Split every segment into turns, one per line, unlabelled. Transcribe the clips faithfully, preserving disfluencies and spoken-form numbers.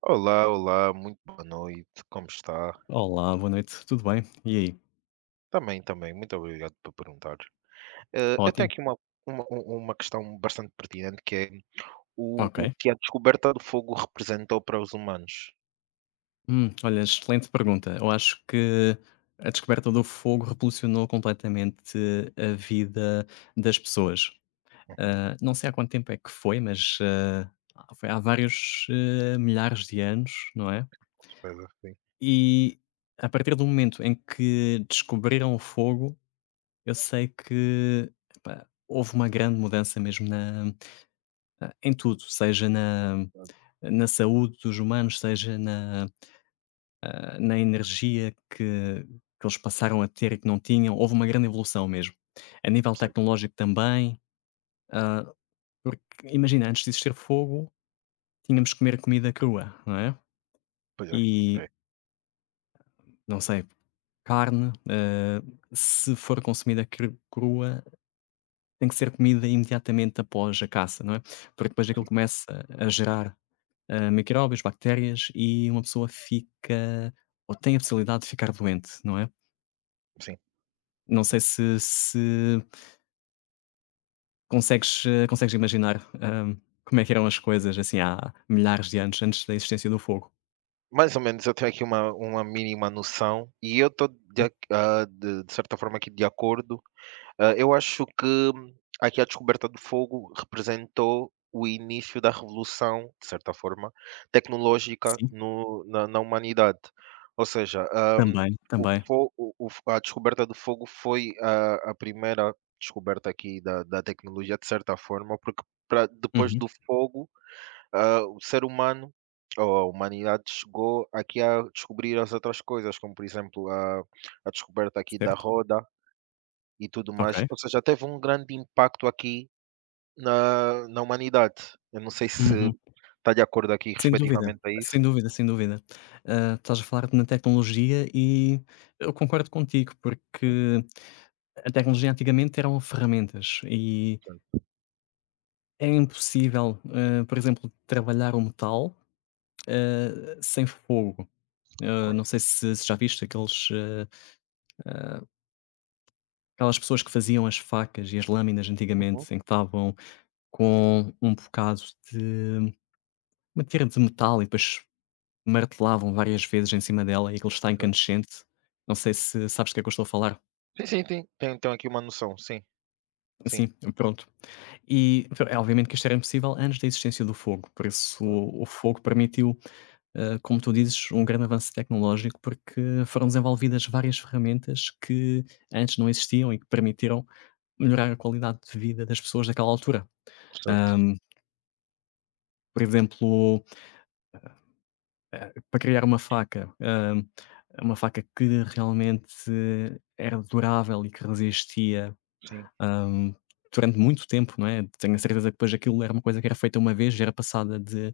Olá, olá, muito boa noite, como está?
Olá, boa noite, tudo bem? E aí?
Também, também, muito obrigado por perguntar. Eh, eu tenho
Ótimo,
aqui uma, uma, um- uma questão bastante pertinente que é o,
ok.
o que a descoberta do fogo representou para os humanos.
Hum, olha, excelente pergunta. Eu acho que a descoberta do fogo revolucionou completamente a vida das pessoas.
Uhum,
Ah, não sei há quanto tempo é que foi, mas ah, foi há vários eh, milhares de anos, não é?
certo, sim,
E a partir do momento em que descobriram o fogo, eu sei que, epá, houve uma grande mudança mesmo na, ah, em tudo, seja na,
ah,
na saúde dos humanos, seja na, ah, na energia que, que eles passaram a ter e que não tinham. Houve uma grande evolução mesmo. A nível
certo,
tecnológico também, ah, porque imagina, antes de existir fogo, tínhamos que comer comida crua, não é?
pois é,
E
é,
não sei, carne, ah, se for consumida cru- crua, tem que ser comida imediatamente após a caça, não é? Porque depois aquilo
sim,
começa a gerar ah, micróbios, bactérias e uma pessoa fica ou tem a possibilidade de ficar doente, não é?
sim,
Não
sim.
sei se se consegues, eh, consegues imaginar, hã, como é que eram as coisas, assim, há milhares de anos antes da existência do fogo.
Mais ou menos, eu tenho aqui uma, uma mínima noção e eu estou, de,
Hum,
ac- ah, de de certa forma, aqui de acordo. Ah, eu acho que aqui a descoberta do fogo representou o início da revolução, de certa forma, tecnológica
sim,
no na na humanidade. Ou seja, ah,
também,
o
também.
fo o o f a descoberta do fogo foi a a primeira descoberta aqui da da tecnologia, de certa forma, porque pra depois
Uhum,
do fogo, ah, o ser humano ou a humanidade chegou aqui a descobrir as outras coisas, como por exemplo, a a descoberta aqui da
certo,
roda e tudo mais,
ok.
ou seja, teve um grande impacto aqui na na humanidade. Eu não sei se
Uhum.
está de acordo aqui
Sem dúvida,
respectivamente a isso.
sem dúvida, sem dúvida. Ah, estás a falar de na tecnologia e eu concordo contigo,
Hum,
porque a tecnologia antigamente eram ferramentas e
certo,
é impossível, hã, por exemplo, trabalhar o metal, hã, sem fogo. Hã,
claro.
não sei se se já viste aqueles, hã, aquelas pessoas que faziam as facas e as lâminas
Uhum.
antigamente, em que estavam com um bocado de uma tira de metal e depois martelavam várias vezes em cima dela e aquilo está
Certo.
incandescente. Não sei se sabes do que é que eu estou a falar.
Sim, sim, tem tem tenho aqui uma noção, sim, sim.
Sim, pronto. E, pr é obviamente que isto era impossível antes da existência do fogo, por isso
Claro,
o o fogo permitiu, eh, como tu dizes, um grande avanço tecnológico, porque foram desenvolvidas várias ferramentas que antes não existiam e que permitiram melhorar a qualidade de vida das pessoas daquela altura.
certo.
Ahm, por exemplo, eh, para criar uma faca, ahm, uma faca que realmente eh, era durável e que resistia
Sim.
ahm, durante muito tempo, não é? Tenho a certeza que depois aquilo era uma coisa que era feita uma vez, já era passada de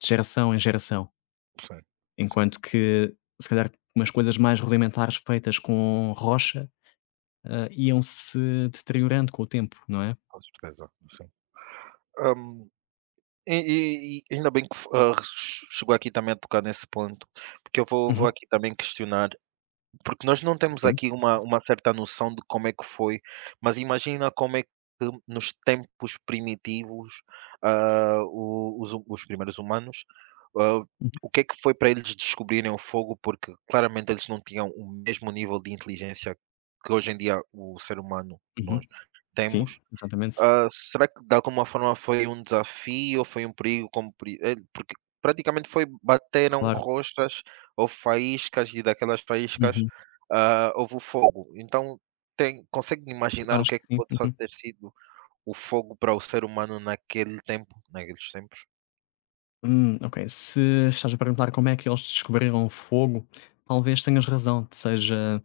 de geração em geração.
Sim, sim,
Enquanto que, se calhar, umas coisas mais rudimentares feitas com rocha, hã, iam-se deteriorando com o tempo, não é?
com certeza, sim. Hum, e e e ainda bem que ah, chegou aqui também a tocar nesse ponto, porque eu vou vou
Uhum.
aqui também questionar. Porque nós não temos
Sim.
aqui uma uma certa noção de como é que foi, mas imagina como é que nos tempos primitivos, ah, o os hu- os primeiros humanos, ah,
Uhum,
o que é que foi para eles descobrirem o fogo, porque claramente eles não tinham o mesmo nível de inteligência que hoje em dia o ser humano nós
uhum.
temos.
Sim, exatamente.
Ah, será que de alguma forma foi um desafio ou foi um perigo? Como peri- eh, Porque praticamente foi bateram
Claro.
rostas ou faíscas e daquelas faíscas
Uhum.
ah, houve o fogo. Então tem, consegue imaginar o
Acho
que é
que
que
sim.
pode só
Uhum.
ter sido o fogo para o ser humano naquele tempo, naqueles tempos?
Hum, ok. Se estás a perguntar como é que eles descobriram o fogo, talvez tenhas razão, seja,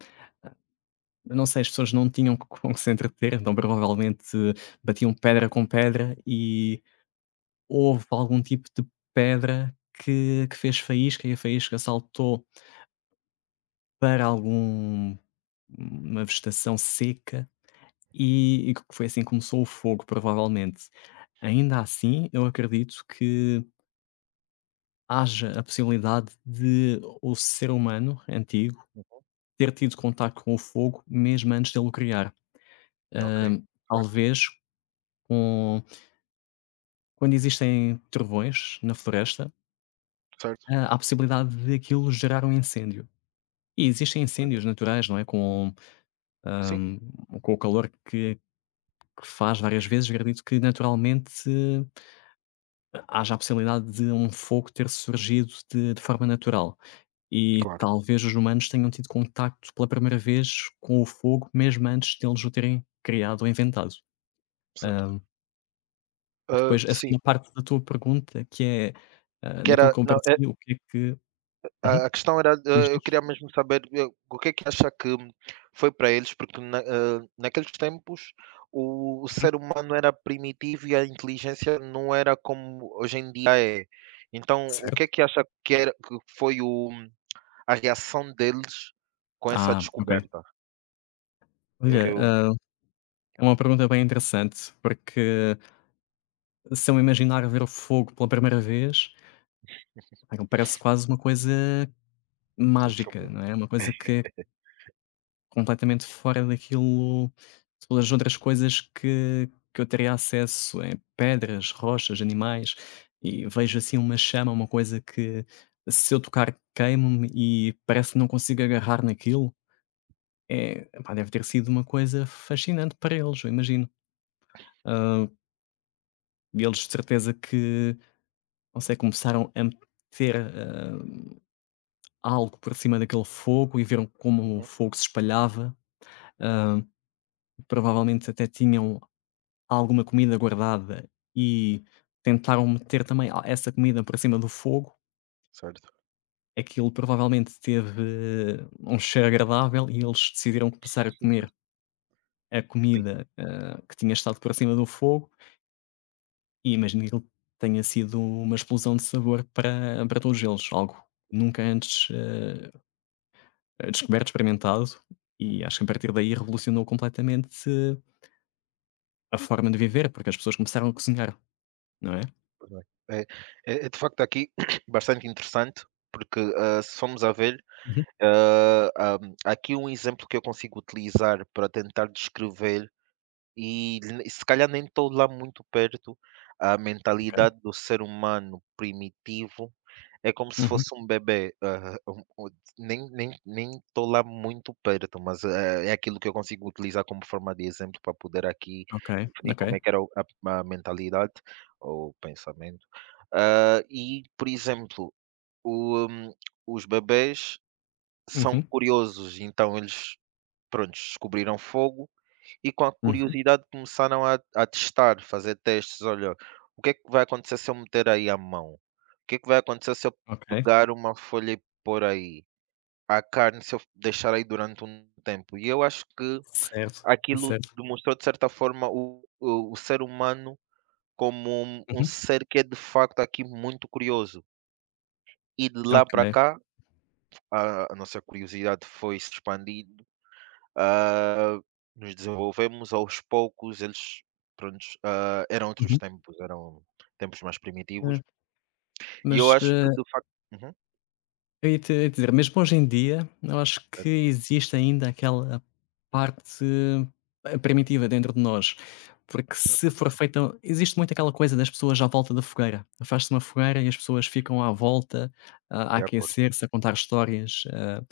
eu não sei, as pessoas não tinham co com que se entreter, então provavelmente batiam pedra com pedra e houve algum tipo de pedra que que fez faísca e a faísca saltou para algum uma vegetação seca e e que foi assim que começou o fogo, provavelmente. Ainda assim, eu acredito que haja a possibilidade de o ser humano antigo
Uhum,
ter tido contacto com o fogo mesmo antes dele o criar.
ok,
Hã,
certo,
Talvez com quando existem trovões na floresta,
certo.
hã, há a possibilidade de aquilo gerar um incêndio. E existem
Pois é.
incêndios naturais, não é, com,
Sim,
hã, com o calor que que faz várias vezes, acredito que naturalmente eh, haja a possibilidade de um fogo ter surgido de de forma natural. E
claro,
talvez os humanos tenham tido contacto pela primeira vez com o fogo mesmo antes deles o terem criado ou inventado.
certo.
Hã,
Ah,
Depois a
sim,
segunda parte da tua pergunta que é, hã,
que
daquilo
era,
que eu
não,
me o que é que, uhum,
A a questão era,
diz,
eh, eu
diz.
queria mesmo saber, eh, o que é que acha que foi para eles, porque na eh, naqueles tempos o o
Uhum,
ser humano era primitivo e a inteligência não era como hoje em dia é. Então, o que é
certo.
que acha que era que foi o a reação deles com essa
Ah, ok.
descoberta? É
Olha,
eu.
hã, é uma pergunta bem interessante, porque se eu me imaginar ver o fogo pela primeira vez, aquilo parece quase uma coisa
De outro
mágica,
mundo.
não é? Uma coisa que é completamente fora daquilo pelas outras coisas que que eu teria acesso, eh, pedras, rochas, animais, e vejo assim uma chama, uma coisa que se eu tocar queimo-me e parece que não consigo agarrar naquilo. É, epá, deve ter sido uma coisa fascinante para eles, eu imagino. Ah, e eles de certeza que, não sei, começaram a meter, ah, algo por cima daquele fogo e viram como o
Uhum.
fogo se espalhava. Ah, Provavelmente até tinham alguma comida guardada e tentaram meter também a essa comida por cima do fogo.
Certo.
Aquilo provavelmente teve um cheiro agradável e eles decidiram começar a comer a
Sim.
comida, hã, que tinha estado por cima do fogo e imagino que aquilo tenha sido uma explosão de sabor para para todos eles, algo nunca antes hã, descoberto, experimentado e
Uhum.
acho que a partir daí revolucionou completamente eh, a forma de viver, porque as pessoas começaram a cozinhar, não é?
Pois é. É, é, é de facto aqui bastante interessante, porque ah, se formos a ver,
Uhum.
ah, ah, há aqui um exemplo que eu consigo utilizar para tentar descrever. E l se calhar nem estou lá muito perto, a
Ok.
mentalidade do ser humano primitivo é como se
Uhum.
fosse um bebê, ah, um um nem nem nem estou lá muito perto, mas é é aquilo que eu consigo utilizar como forma de exemplo para poder aqui
Ok,
definir como
ok.
é que era o a a mentalidade ou o pensamento. Ah, e, por exemplo, o hum, os bebés são
Uhum,
curiosos, então eles, pronto, descobriram fogo e com a
uhum.
curiosidade começaram a a testar, fazer testes: "Olha, o que é que vai acontecer se eu meter aí a mão? O que é que vai acontecer se eu
Ok.
pegar uma folha e pôr aí? A carne, se eu deixar aí durante um tempo?". E eu acho que
Certo,
aquilo
certo.
demonstrou, de certa forma, o o o ser humano como um um
Uhum.
ser que é, de facto, aqui muito curioso. E de lá para
Ok.
cá, a a nossa curiosidade foi se expandindo. Ah, nos desenvolvemos aos poucos, eles, prontos, ah, eram outros
Uhum.
tempos, eram tempos mais primitivos,
Hum.
e eu
Mas,
acho que
eh,
de facto uhum,
eu ia-te ia te dizer, mesmo hoje em dia, eu acho que
certo,
existe ainda aquela parte eh, primitiva dentro de nós, porque se
certo,
for feita existe muito aquela coisa das pessoas à volta da fogueira. Faz-se uma fogueira e as pessoas ficam à volta, a a
de acordo.
aquecer-se, a contar histórias, a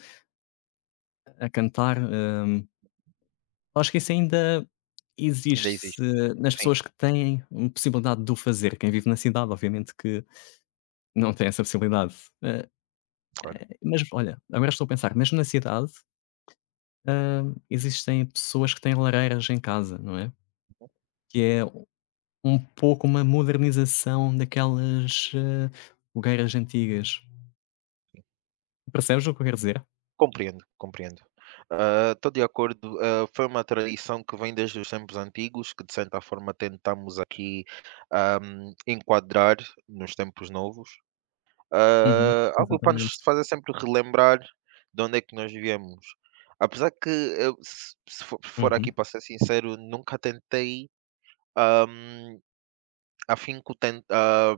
a cantar, eh acho que isso ainda
Ainda
existe
existe,
se nas
sim,
pessoas que têm possibilidade de o fazer. Quem vive na cidade, obviamente que não tem essa possibilidade. Eh,
claro.
mas olha, agora estou a pensar, mesmo na cidade, hã, existem pessoas que têm lareiras em casa, não é? Que é um pouco uma modernização daquelas eh, fogueiras antigas. Percebes o que eu quero dizer?
Compreendo, compreendo. Ah, estou de acordo, ah, foi uma tradição que vem desde os tempos antigos, que de certa forma tentamos aqui, ah, enquadrar nos tempos novos.
Uhum,
Ah, algo para
exatamente.
nos fazer sempre relembrar de onde é que nós viemos. Apesar que eu, se se for for aqui
Uhum,
para ser sincero, nunca tentei, hum, afinco ten ah,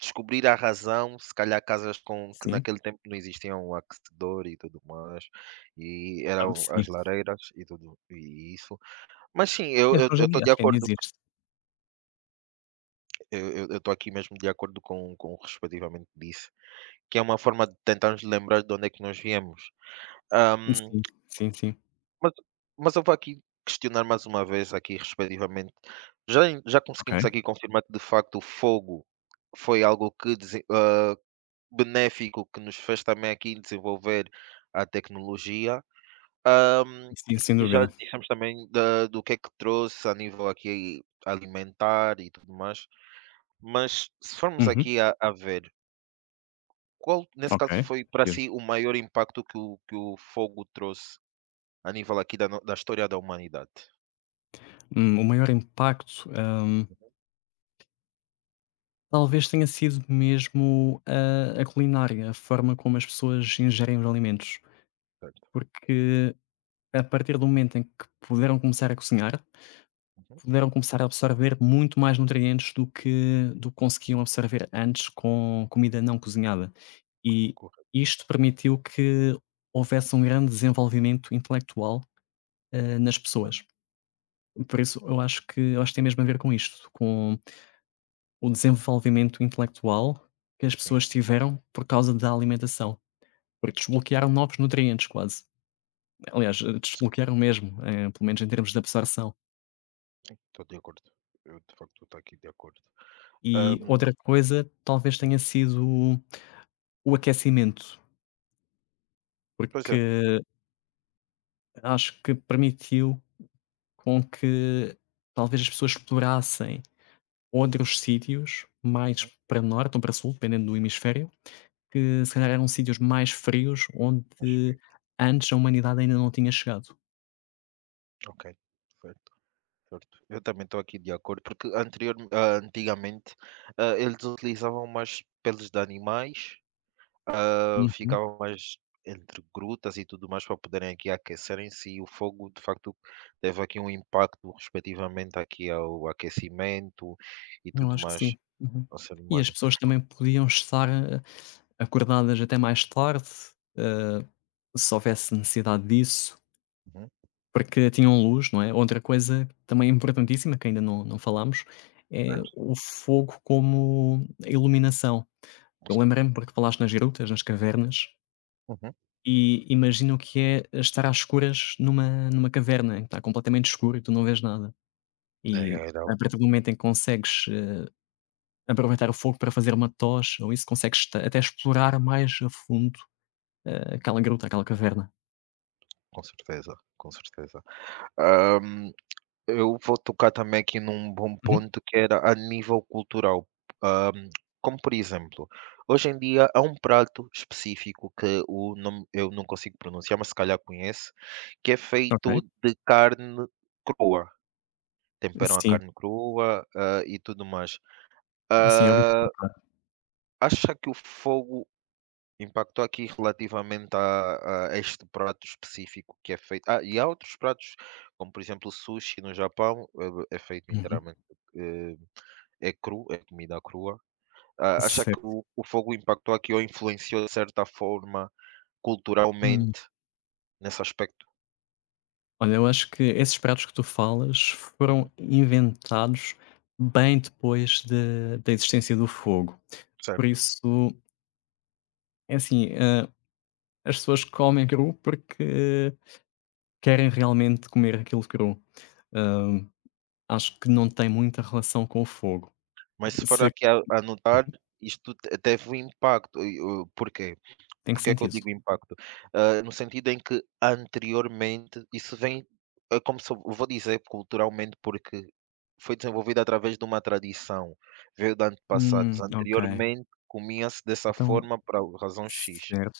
descobrir a razão, se calhar casas com que
sim,
naquele tempo não existiam o aquecedor e tudo mais, e
ah,
eram
sim.
as lareiras e tudo e isso. Mas sim,
Mas
eu
hoje em
estou
dia
de
acho que ainda
acordo que
existe.
eu estou aqui mesmo de acordo com com o que respectivamente disse, que é uma forma de tentarmos lembrar de onde é que nós viemos. Ahm,
Sim, sim, sim.
mas mas eu vou aqui questionar mais uma vez aqui respectivamente. Já em já conseguimos
Ok.
aqui confirmar que de facto o fogo foi algo que dese hã, benéfico que nos fez também aqui desenvolver a tecnologia. Ahm,
Sim, sem
já
dúvida.
dissemos também da do que é que trouxe a nível aqui alimentar e tudo mais, mas se formos
Uhum,
aqui a a ver, qual nesse
ok.
caso foi para
Mesmo.
si o maior impacto que o que o fogo trouxe a nível aqui da no da história da humanidade?
Hum, o maior impacto, hã, talvez tenha sido mesmo a a culinária, a forma como as pessoas ingerem os alimentos, porque a partir do momento em que puderam começar a cozinhar,
Uhum.
puderam começar a absorver muito mais nutrientes do que do que conseguiam absorver antes com comida não cozinhada. E
Correto,
isto permitiu que houvesse um grande desenvolvimento intelectual, hã, nas
ah,
pessoas. Por isso eu acho que eu acho que tem mesmo a ver com isto, com o desenvolvimento intelectual que as
sim,
pessoas tiveram por causa da alimentação, porque desbloquearam novos nutrientes quase. Aliás, eh,
sim,
desbloquearam mesmo, eh, pelo menos em termos de absorção.
estou de acordo. Eu, de facto, estou aqui de acordo.
E
Ahm,
outra coisa talvez tenha sido o aquecimento,
pois é,
porque acho que permitiu com que talvez as pessoas explorassem outros sítios mais
uhum,
para norte ou para sul, dependendo do hemisfério, que se calhar eram sítios mais frios
acho
onde
que
antes a humanidade ainda não tinha chegado.
ok, certo, certo. Eu também estou aqui de acordo, porque anterior, ah, antigamente, ah, eles utilizavam mais peles de animais, ah,
Uhum.
ficavam mais entre grutas e tudo mais para poderem aqui aquecerem-se e o fogo, de facto, teve aqui um impacto respectivamente aqui ao aquecimento e
Eu
tudo
acho que
mais
sim. Uhum.
ao ser
E as
humano.
pessoas também podiam estar, eh, acordadas até mais tarde, eh, se houvesse necessidade disso.
Uhum,
Porque tinham luz, não é? Outra coisa também importantíssima que ainda não não falámos, é
certo.
o fogo como iluminação. Eu lembrei-me porque falaste nas grutas, nas cavernas,
Uhum.
e imagino o que é estar às escuras numa numa caverna, em que está completamente escuro e tu não vês nada.
É,
E
era.
a partir do momento em que consegues, eh, aproveitar o fogo para fazer uma tocha ou isso, consegues ta até explorar mais a fundo, eh, aquela gruta, aquela caverna.
Com certeza, com certeza. Hã, eu vou tocar também aqui num bom
Uhum,
ponto que era a nível cultural. Hã, como por exemplo, hoje em dia há um prato específico que o nome eu não consigo pronunciar, mas se calhar conhece, que é
ok.
feito de carne crua. Temperam a
Sim,
carne crua, hã, e tudo mais.
sim, é o bicho.
Hã, acha que o fogo impactou aqui relativamente a a este prato específico que é feito ah, e há outros pratos, como por exemplo o sushi no Japão, é é feito
Uhum,
inteiramente, eh, é cru, é comida crua. Ah, acha que
certo.
o o fogo impactou aqui ou influenciou de certa forma
Hum.
culturalmente nesse aspecto?
Olha, eu acho que esses pratos que tu falas
Uhum,
foram inventados bem depois de da existência do fogo. Por
certo.
isso, é assim, hã, as pessoas comem cru porque querem realmente comer aquilo cru. Hã, Acho que não tem muita relação com o fogo.
Mas se for
Se
aqui a a notar, isto te teve um impacto e o porquê?
Em que
Porque é que eu
sentido?
digo impacto? Ah, no sentido em que anteriormente isso vem é como se eu vou dizer culturalmente, porque foi desenvolvido através de uma tradição, veio de antepassados.
Hum, ok.
Anteriormente comia-se dessa
Então
forma para razão X.
certo,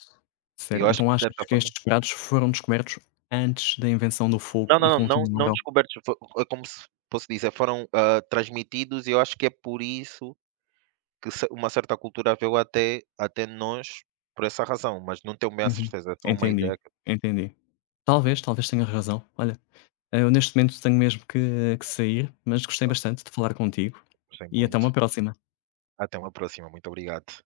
E eu
certo.
acho que
Então
de
achas
certa
que
forma
estes pratos foram descobertos antes da invenção do fogo
não,
e
não, não, não não
continuaram.
descobertos, fo é como se posso dizer, foram, ah, transmitidos e eu acho que é por isso que ce uma certa cultura veio até até nós por essa razão, mas não tenho bem a
Uhum.
certeza, é só uma
Entendi,
ideia que eu
entendi. Talvez, talvez tenha razão. Olha, eu neste momento tenho mesmo que que sair, mas gostei bastante de falar contigo
pensei
e até uma
muito.
próxima.
Até uma próxima, muito obrigado.